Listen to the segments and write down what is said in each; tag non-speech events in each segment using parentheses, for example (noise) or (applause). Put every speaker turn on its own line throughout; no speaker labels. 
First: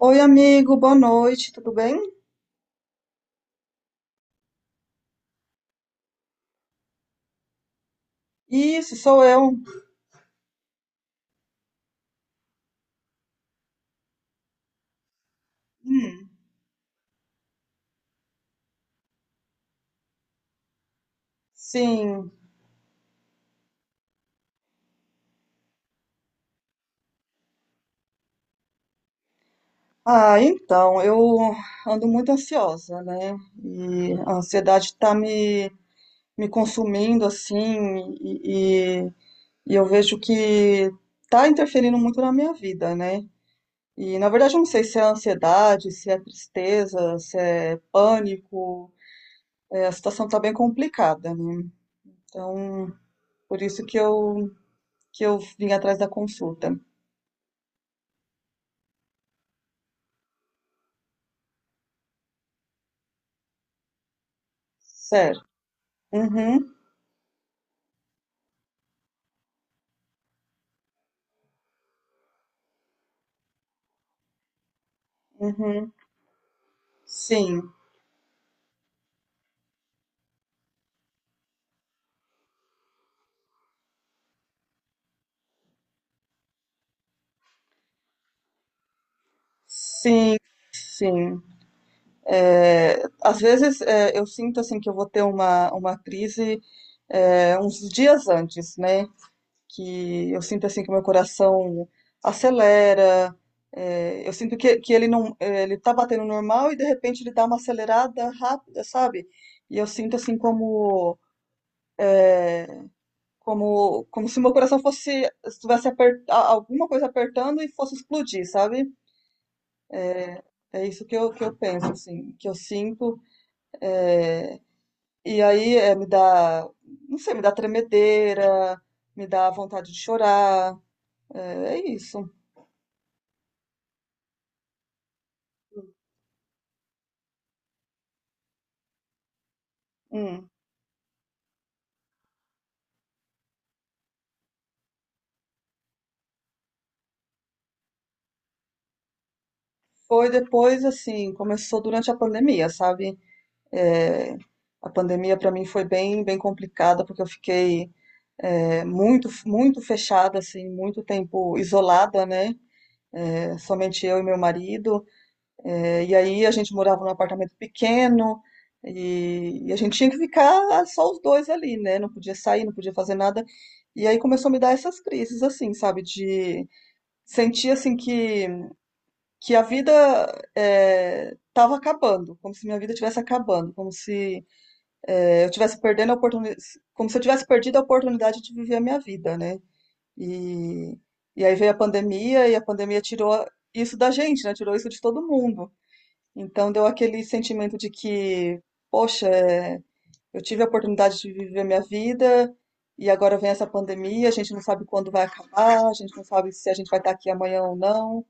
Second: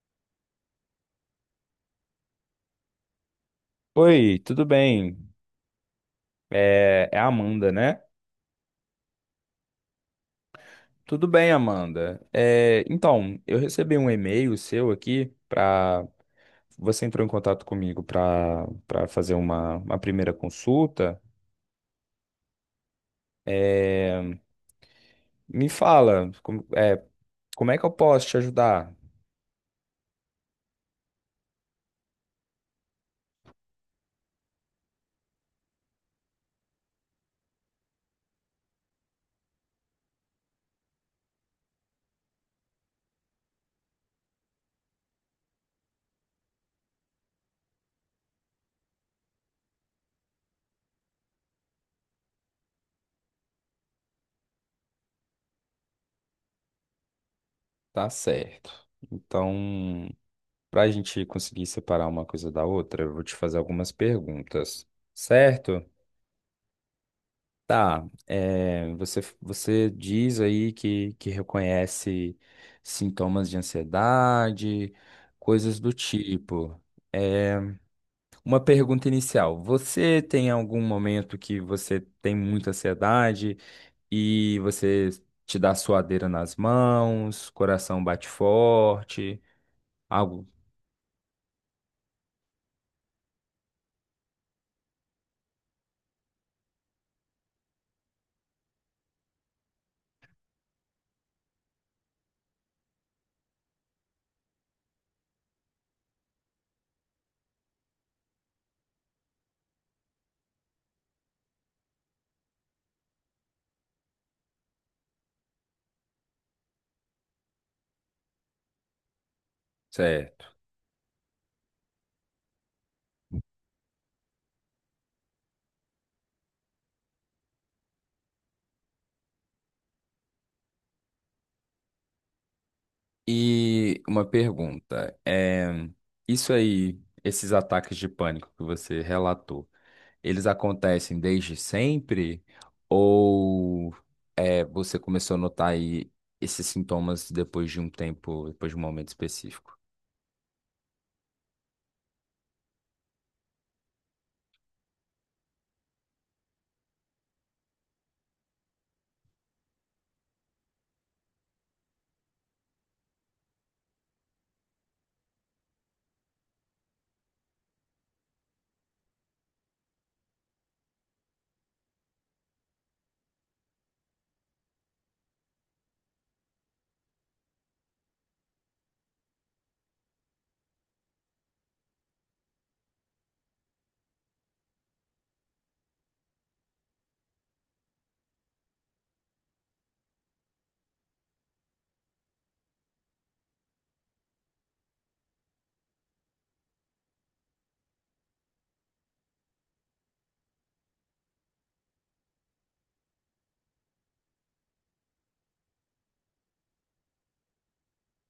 Oi, amigo, boa noite, tudo bem?
Oi, tudo bem? É a Amanda, né?
Isso, sou eu.
Tudo bem, Amanda. Eu recebi um e-mail seu aqui para
Hum,
você entrou em contato comigo para fazer uma primeira consulta.
sim.
É, me fala, como é que eu posso te ajudar?
Ah, então, eu ando muito ansiosa, né? E a ansiedade tá me consumindo, assim, e, e, e eu vejo que tá interferindo muito na minha vida, né? E, na verdade, eu não sei se é ansiedade, se é tristeza, se é pânico. É, a situação tá bem complicada, né? Então, por isso que eu vim atrás da consulta.
Tá certo. Então, para a gente conseguir separar uma coisa da outra, eu vou te fazer algumas perguntas,
Certo.
certo?
Uhum,
Tá, você diz aí que reconhece sintomas de ansiedade, coisas
uhum.
do tipo. É,
Sim,
uma pergunta inicial: você tem algum momento que você tem muita ansiedade e você te dá suadeira nas mãos, coração bate forte,
sim,
algo
sim. É, às vezes eu sinto assim que eu vou ter uma crise uns dias antes, né? Que eu sinto assim que meu coração acelera. É, eu sinto que ele não, ele tá batendo normal e de repente ele dá uma acelerada rápida, sabe? E eu sinto assim como se meu coração fosse estivesse alguma coisa apertando e fosse explodir, sabe?
certo?
É isso que eu penso, assim, que eu sinto. E aí me dá, não sei, me dá tremedeira, me dá vontade de chorar. É, é isso.
E uma pergunta: isso aí, esses ataques de pânico que você relatou. Eles
Hum.
acontecem desde sempre? Ou você começou a notar aí esses sintomas depois de um tempo, depois de um momento específico?
Foi depois, assim, começou durante a pandemia, sabe? É, a pandemia para mim foi bem, bem complicada, porque eu fiquei muito, muito fechada, assim, muito tempo isolada, né? É, somente eu e meu marido. É, e aí a gente morava num apartamento pequeno e a gente tinha que ficar só os dois ali, né? Não podia sair, não podia fazer nada. E aí começou a me dar essas crises, assim, sabe? De sentir, assim, que a vida tava acabando, como se minha vida estivesse acabando, como se eu estivesse perdendo a oportunidade, como se eu tivesse perdido a oportunidade de viver a minha vida, né? E, e aí veio a pandemia e a pandemia tirou isso da gente, né? Tirou isso de todo mundo. Então deu aquele sentimento de que, poxa, eu tive a oportunidade de viver minha vida e agora vem essa pandemia, a gente não sabe quando vai acabar, a gente não sabe se a gente vai estar aqui amanhã ou não.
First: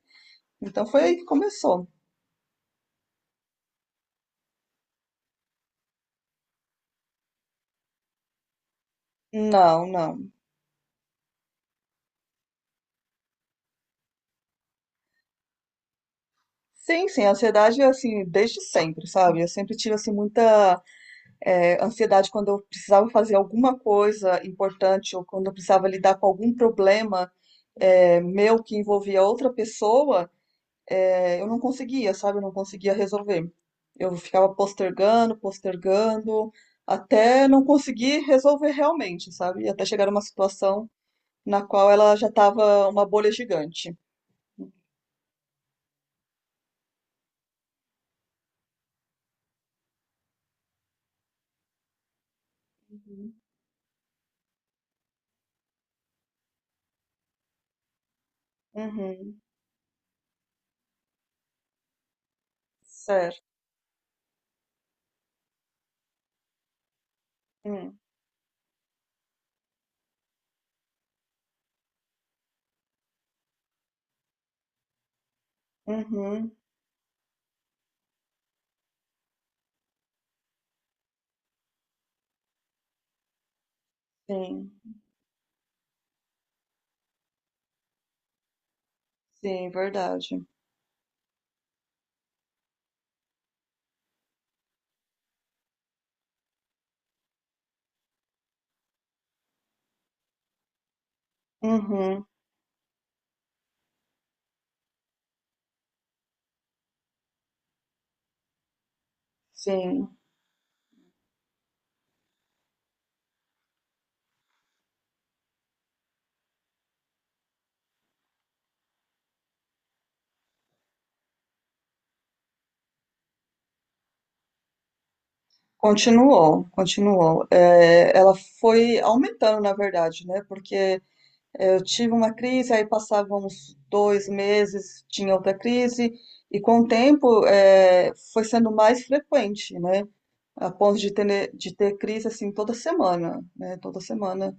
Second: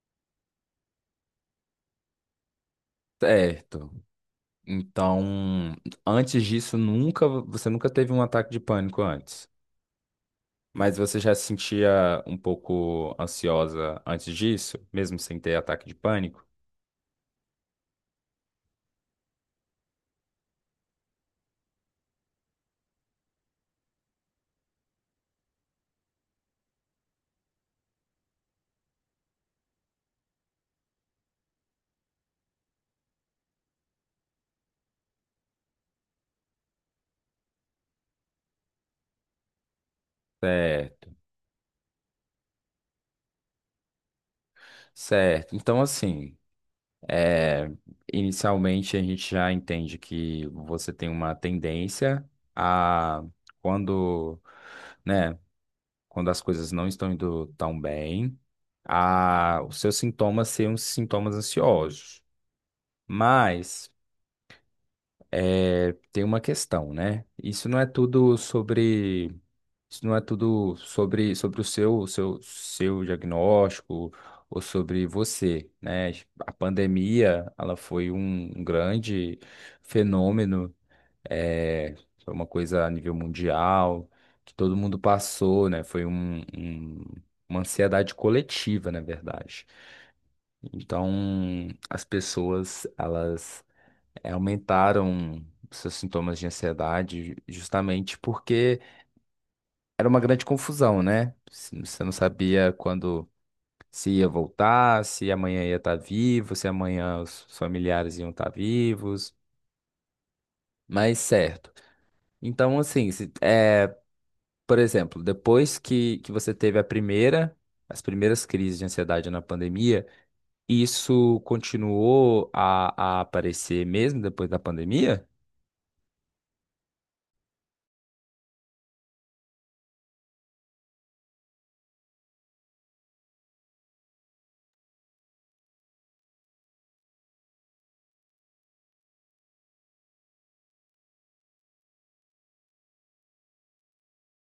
Então foi aí que começou.
Certo. Então, antes disso, nunca, você nunca teve um ataque de pânico antes.
Não, não.
Mas você já se sentia um pouco ansiosa antes disso, mesmo sem ter ataque de pânico?
Sim, sim, a ansiedade é assim, desde sempre, sabe? Eu sempre tive assim muita ansiedade quando eu precisava fazer alguma coisa importante ou quando eu precisava lidar com algum problema meu que envolvia outra pessoa. É, eu não conseguia, sabe? Eu não conseguia resolver. Eu ficava postergando, postergando, até não conseguir resolver realmente, sabe? Até chegar numa situação
Certo.
na qual ela já estava uma bolha gigante.
Certo. Então, assim. É, inicialmente, a gente já entende que você tem uma tendência a,
Uhum.
quando, né, quando as coisas não estão indo tão bem,
Uhum.
a, os seus sintomas serem uns sintomas ansiosos.
Certo.
Mas tem uma questão, né? Isso não é
Hum.
tudo sobre. Isso não é tudo sobre, seu diagnóstico ou sobre você, né?
Uhum.
A pandemia, ela foi um grande fenômeno, é, foi uma coisa a nível mundial, que
Sim.
todo mundo passou, né? Uma ansiedade coletiva, na verdade.
Sim, verdade.
Então, as pessoas, elas aumentaram seus sintomas de ansiedade justamente porque era uma grande confusão, né? Você não
Uhum.
sabia quando se ia voltar, se amanhã ia estar vivo, se amanhã os familiares iam estar vivos,
Sim.
mas certo. Então, assim, por exemplo, depois que você teve as primeiras crises de ansiedade na pandemia, isso continuou a aparecer mesmo depois da pandemia?
Continuou, continuou. Ela foi aumentando, na verdade, né? Porque eu tive uma crise, aí passava uns dois meses, tinha outra crise, e com o tempo foi sendo mais frequente, né? A ponto de ter crise assim toda semana, né? Toda semana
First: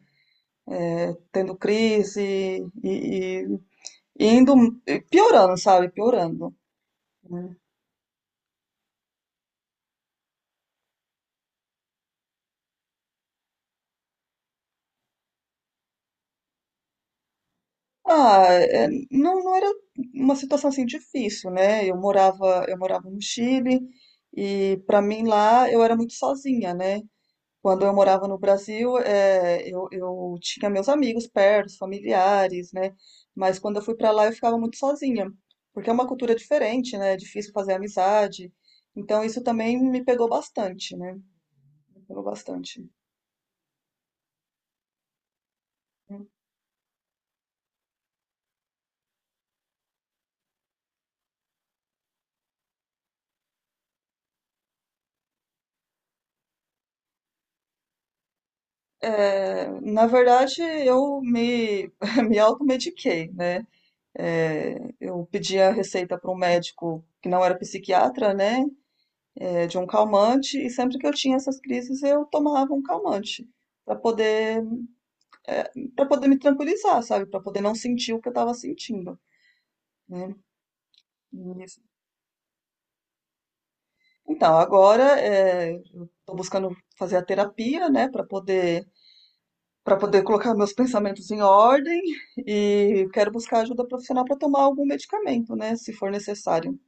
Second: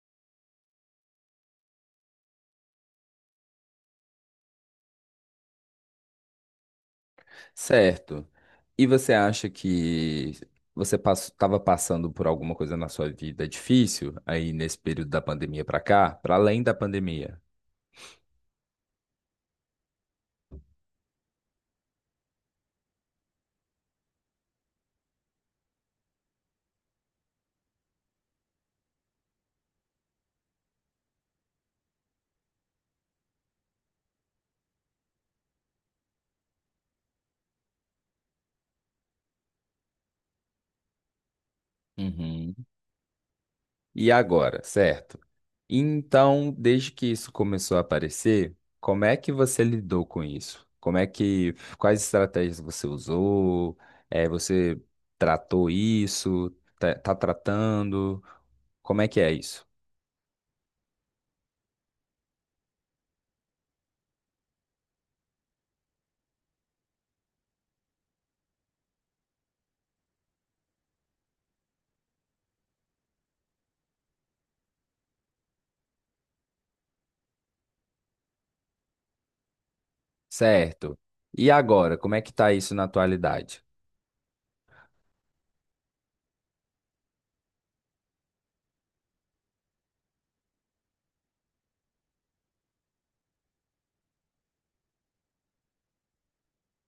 tendo crise e- e indo piorando, sabe? Piorando, né?
Certo. E você acha que você estava passando por alguma coisa na sua vida difícil aí nesse período da pandemia para cá, para além da pandemia?
Ah, não, não era uma situação assim difícil, né? Eu morava no Chile e para mim lá eu era muito sozinha, né? Quando eu morava no Brasil, eu tinha meus amigos perto, familiares, né? Mas quando eu fui para lá eu ficava muito sozinha, porque é uma cultura diferente, né? É difícil fazer amizade. Então isso também me pegou bastante, né? Me pegou
Uhum.
bastante.
E agora, certo? Então, desde que isso começou a aparecer, como é que você lidou com isso? Como é que, quais estratégias você usou? Eh, você tratou isso? Tá, tá tratando? Como é que é isso?
É, na verdade, eu me, (laughs) me automediquei, né? É, eu pedi a receita para um médico que não era psiquiatra, né, de um calmante, e sempre que eu tinha essas crises eu tomava um calmante para poder para poder me tranquilizar, sabe, para poder não sentir o que eu estava sentindo, né?
Certo. E
E isso-
agora, como é que tá isso na atualidade?
Então agora eu estou buscando fazer a terapia, né, para poder colocar meus pensamentos em ordem e quero buscar ajuda profissional para tomar algum medicamento, né, se for necessário.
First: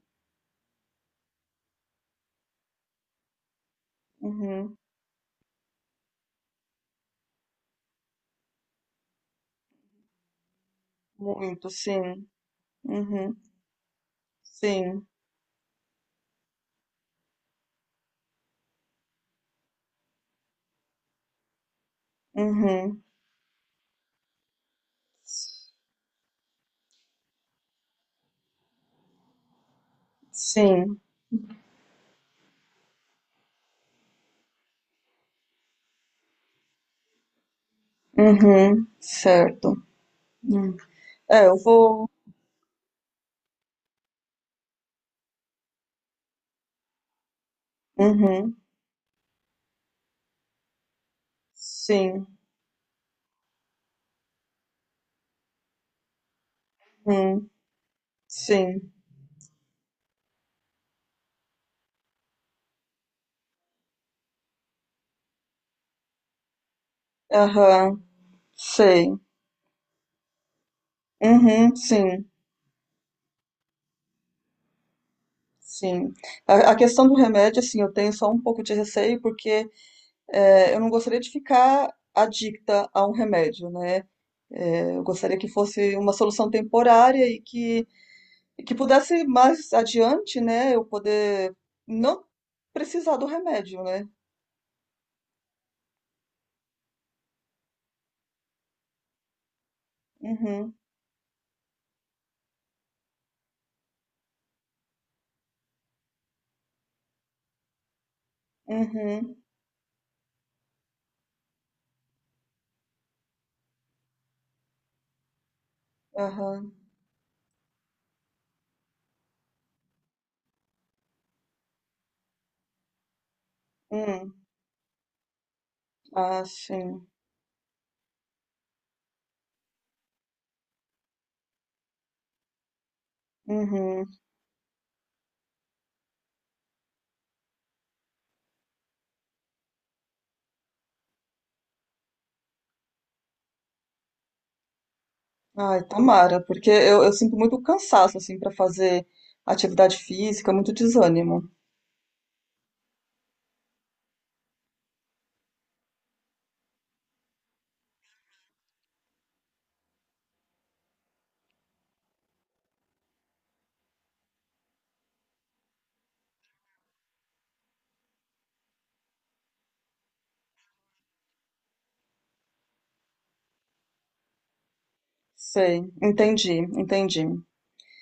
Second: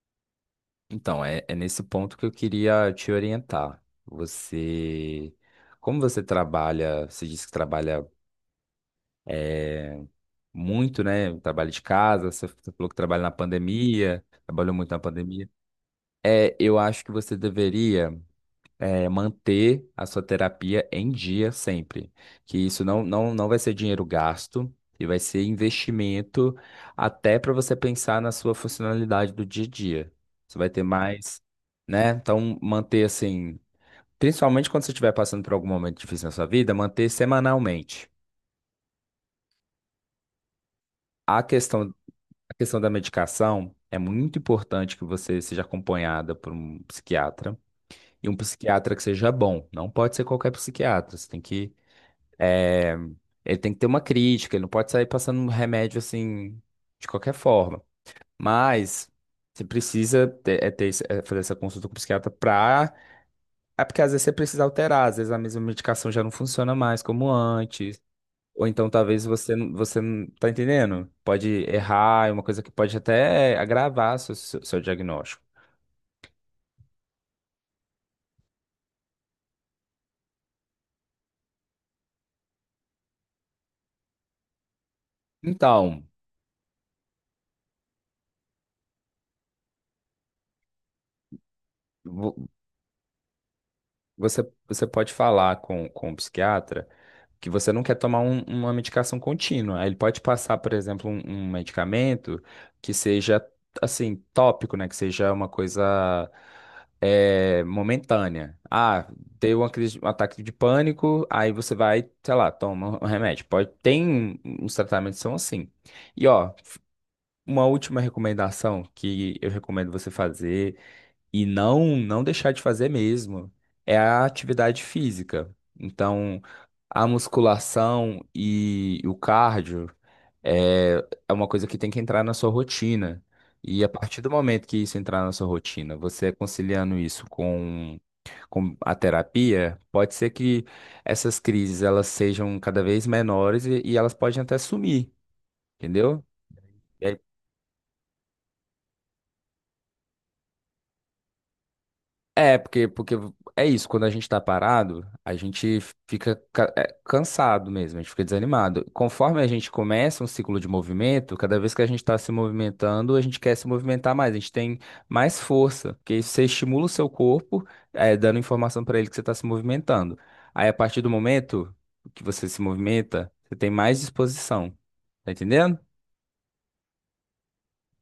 Então, é nesse ponto que eu queria te orientar.
Uhum,
Você, como você trabalha, você disse que trabalha muito, né?
muito,
Trabalha de
sim.
casa, você falou que trabalha na
Uhum.
pandemia, trabalhou muito na
Sim.
pandemia. É, eu acho que você deveria, manter a sua terapia em dia sempre. Que isso
Uhum.
não vai ser dinheiro gasto e vai ser investimento até para você pensar na sua funcionalidade do dia a dia. Você vai ter
Sim.
mais né? Então, manter assim. Principalmente quando você estiver passando por algum momento difícil na sua vida, manter semanalmente.
Uhum. Certo. Hum.
A
É, eu
questão,
vou.
a questão da medicação é muito importante que você seja acompanhada por um psiquiatra e um
Uhum.
psiquiatra que seja bom. Não pode ser qualquer psiquiatra. Você tem que,
Sim.
eh, Ele tem que ter uma crítica. Ele não pode sair passando um remédio assim de qualquer
Uhum.
forma.
Sim.
Mas você precisa ter fazer essa consulta com o psiquiatra para, é porque às vezes você precisa alterar. Às vezes a mesma medicação já não funciona mais como
Aham.
antes. Ou então
Sei.
talvez você não tá entendendo? Pode
Uhum.
errar,
Sim.
é uma coisa que pode até agravar seu diagnóstico.
Sim. A questão do remédio, assim, eu tenho só um pouco de receio, porque eu não gostaria de ficar adicta a um remédio, né? É, eu gostaria que fosse
Então,
uma solução temporária e que pudesse mais adiante, né, eu poder não
vo-
precisar do remédio, né?
você, você pode falar com o psiquiatra que você não quer tomar uma medicação contínua. Aí ele pode passar, por
Uhum,
exemplo, um medicamento que seja assim, tópico, né? Que seja uma coisa momentânea. Ah,
uhum,
deu uma crise, um ataque de pânico, aí você vai, sei lá, toma um remédio. Pode, tem uns tratamentos que são assim. E ó,
aham,
uma última recomendação que eu recomendo você fazer e não deixar de fazer mesmo é a
hum,
atividade física. Então,
ah, sim,
a musculação e o cardio é, é uma coisa que tem que entrar na sua rotina. E a
uhum,
partir do momento que isso entrar na sua rotina, você conciliando isso com a terapia, pode ser que essas crises elas sejam cada vez menores e elas podem até sumir,
ai,
entendeu?
tomara, porque eu sinto muito cansaço, assim, para fazer atividade física, muito desânimo,
Porque é isso, quando a gente tá parado, a gente fica cansado mesmo, a gente fica desanimado. Conforme a gente começa um ciclo de movimento, cada vez que a gente tá se movimentando, a gente quer se movimentar mais, a gente tem mais força, porque você estimula o seu corpo, dando informação pra ele que você tá se movimentando. Aí, a partir do momento que você se movimenta, você tem mais disposição, tá entendendo?
sei, entendi, entendi,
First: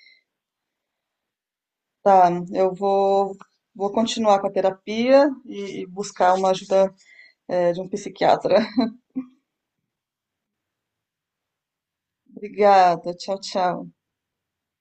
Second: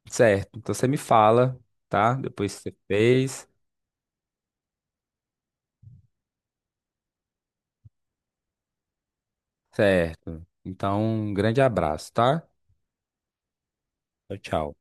Certo, então você me fala, tá?
tá,
Depois que
eu
você
vou,
fez.
vou continuar com a terapia e buscar uma ajuda, de um psiquiatra,
Certo. Então, um grande abraço,
(laughs)
tá?
obrigada, tchau, tchau.
Tchau, tchau.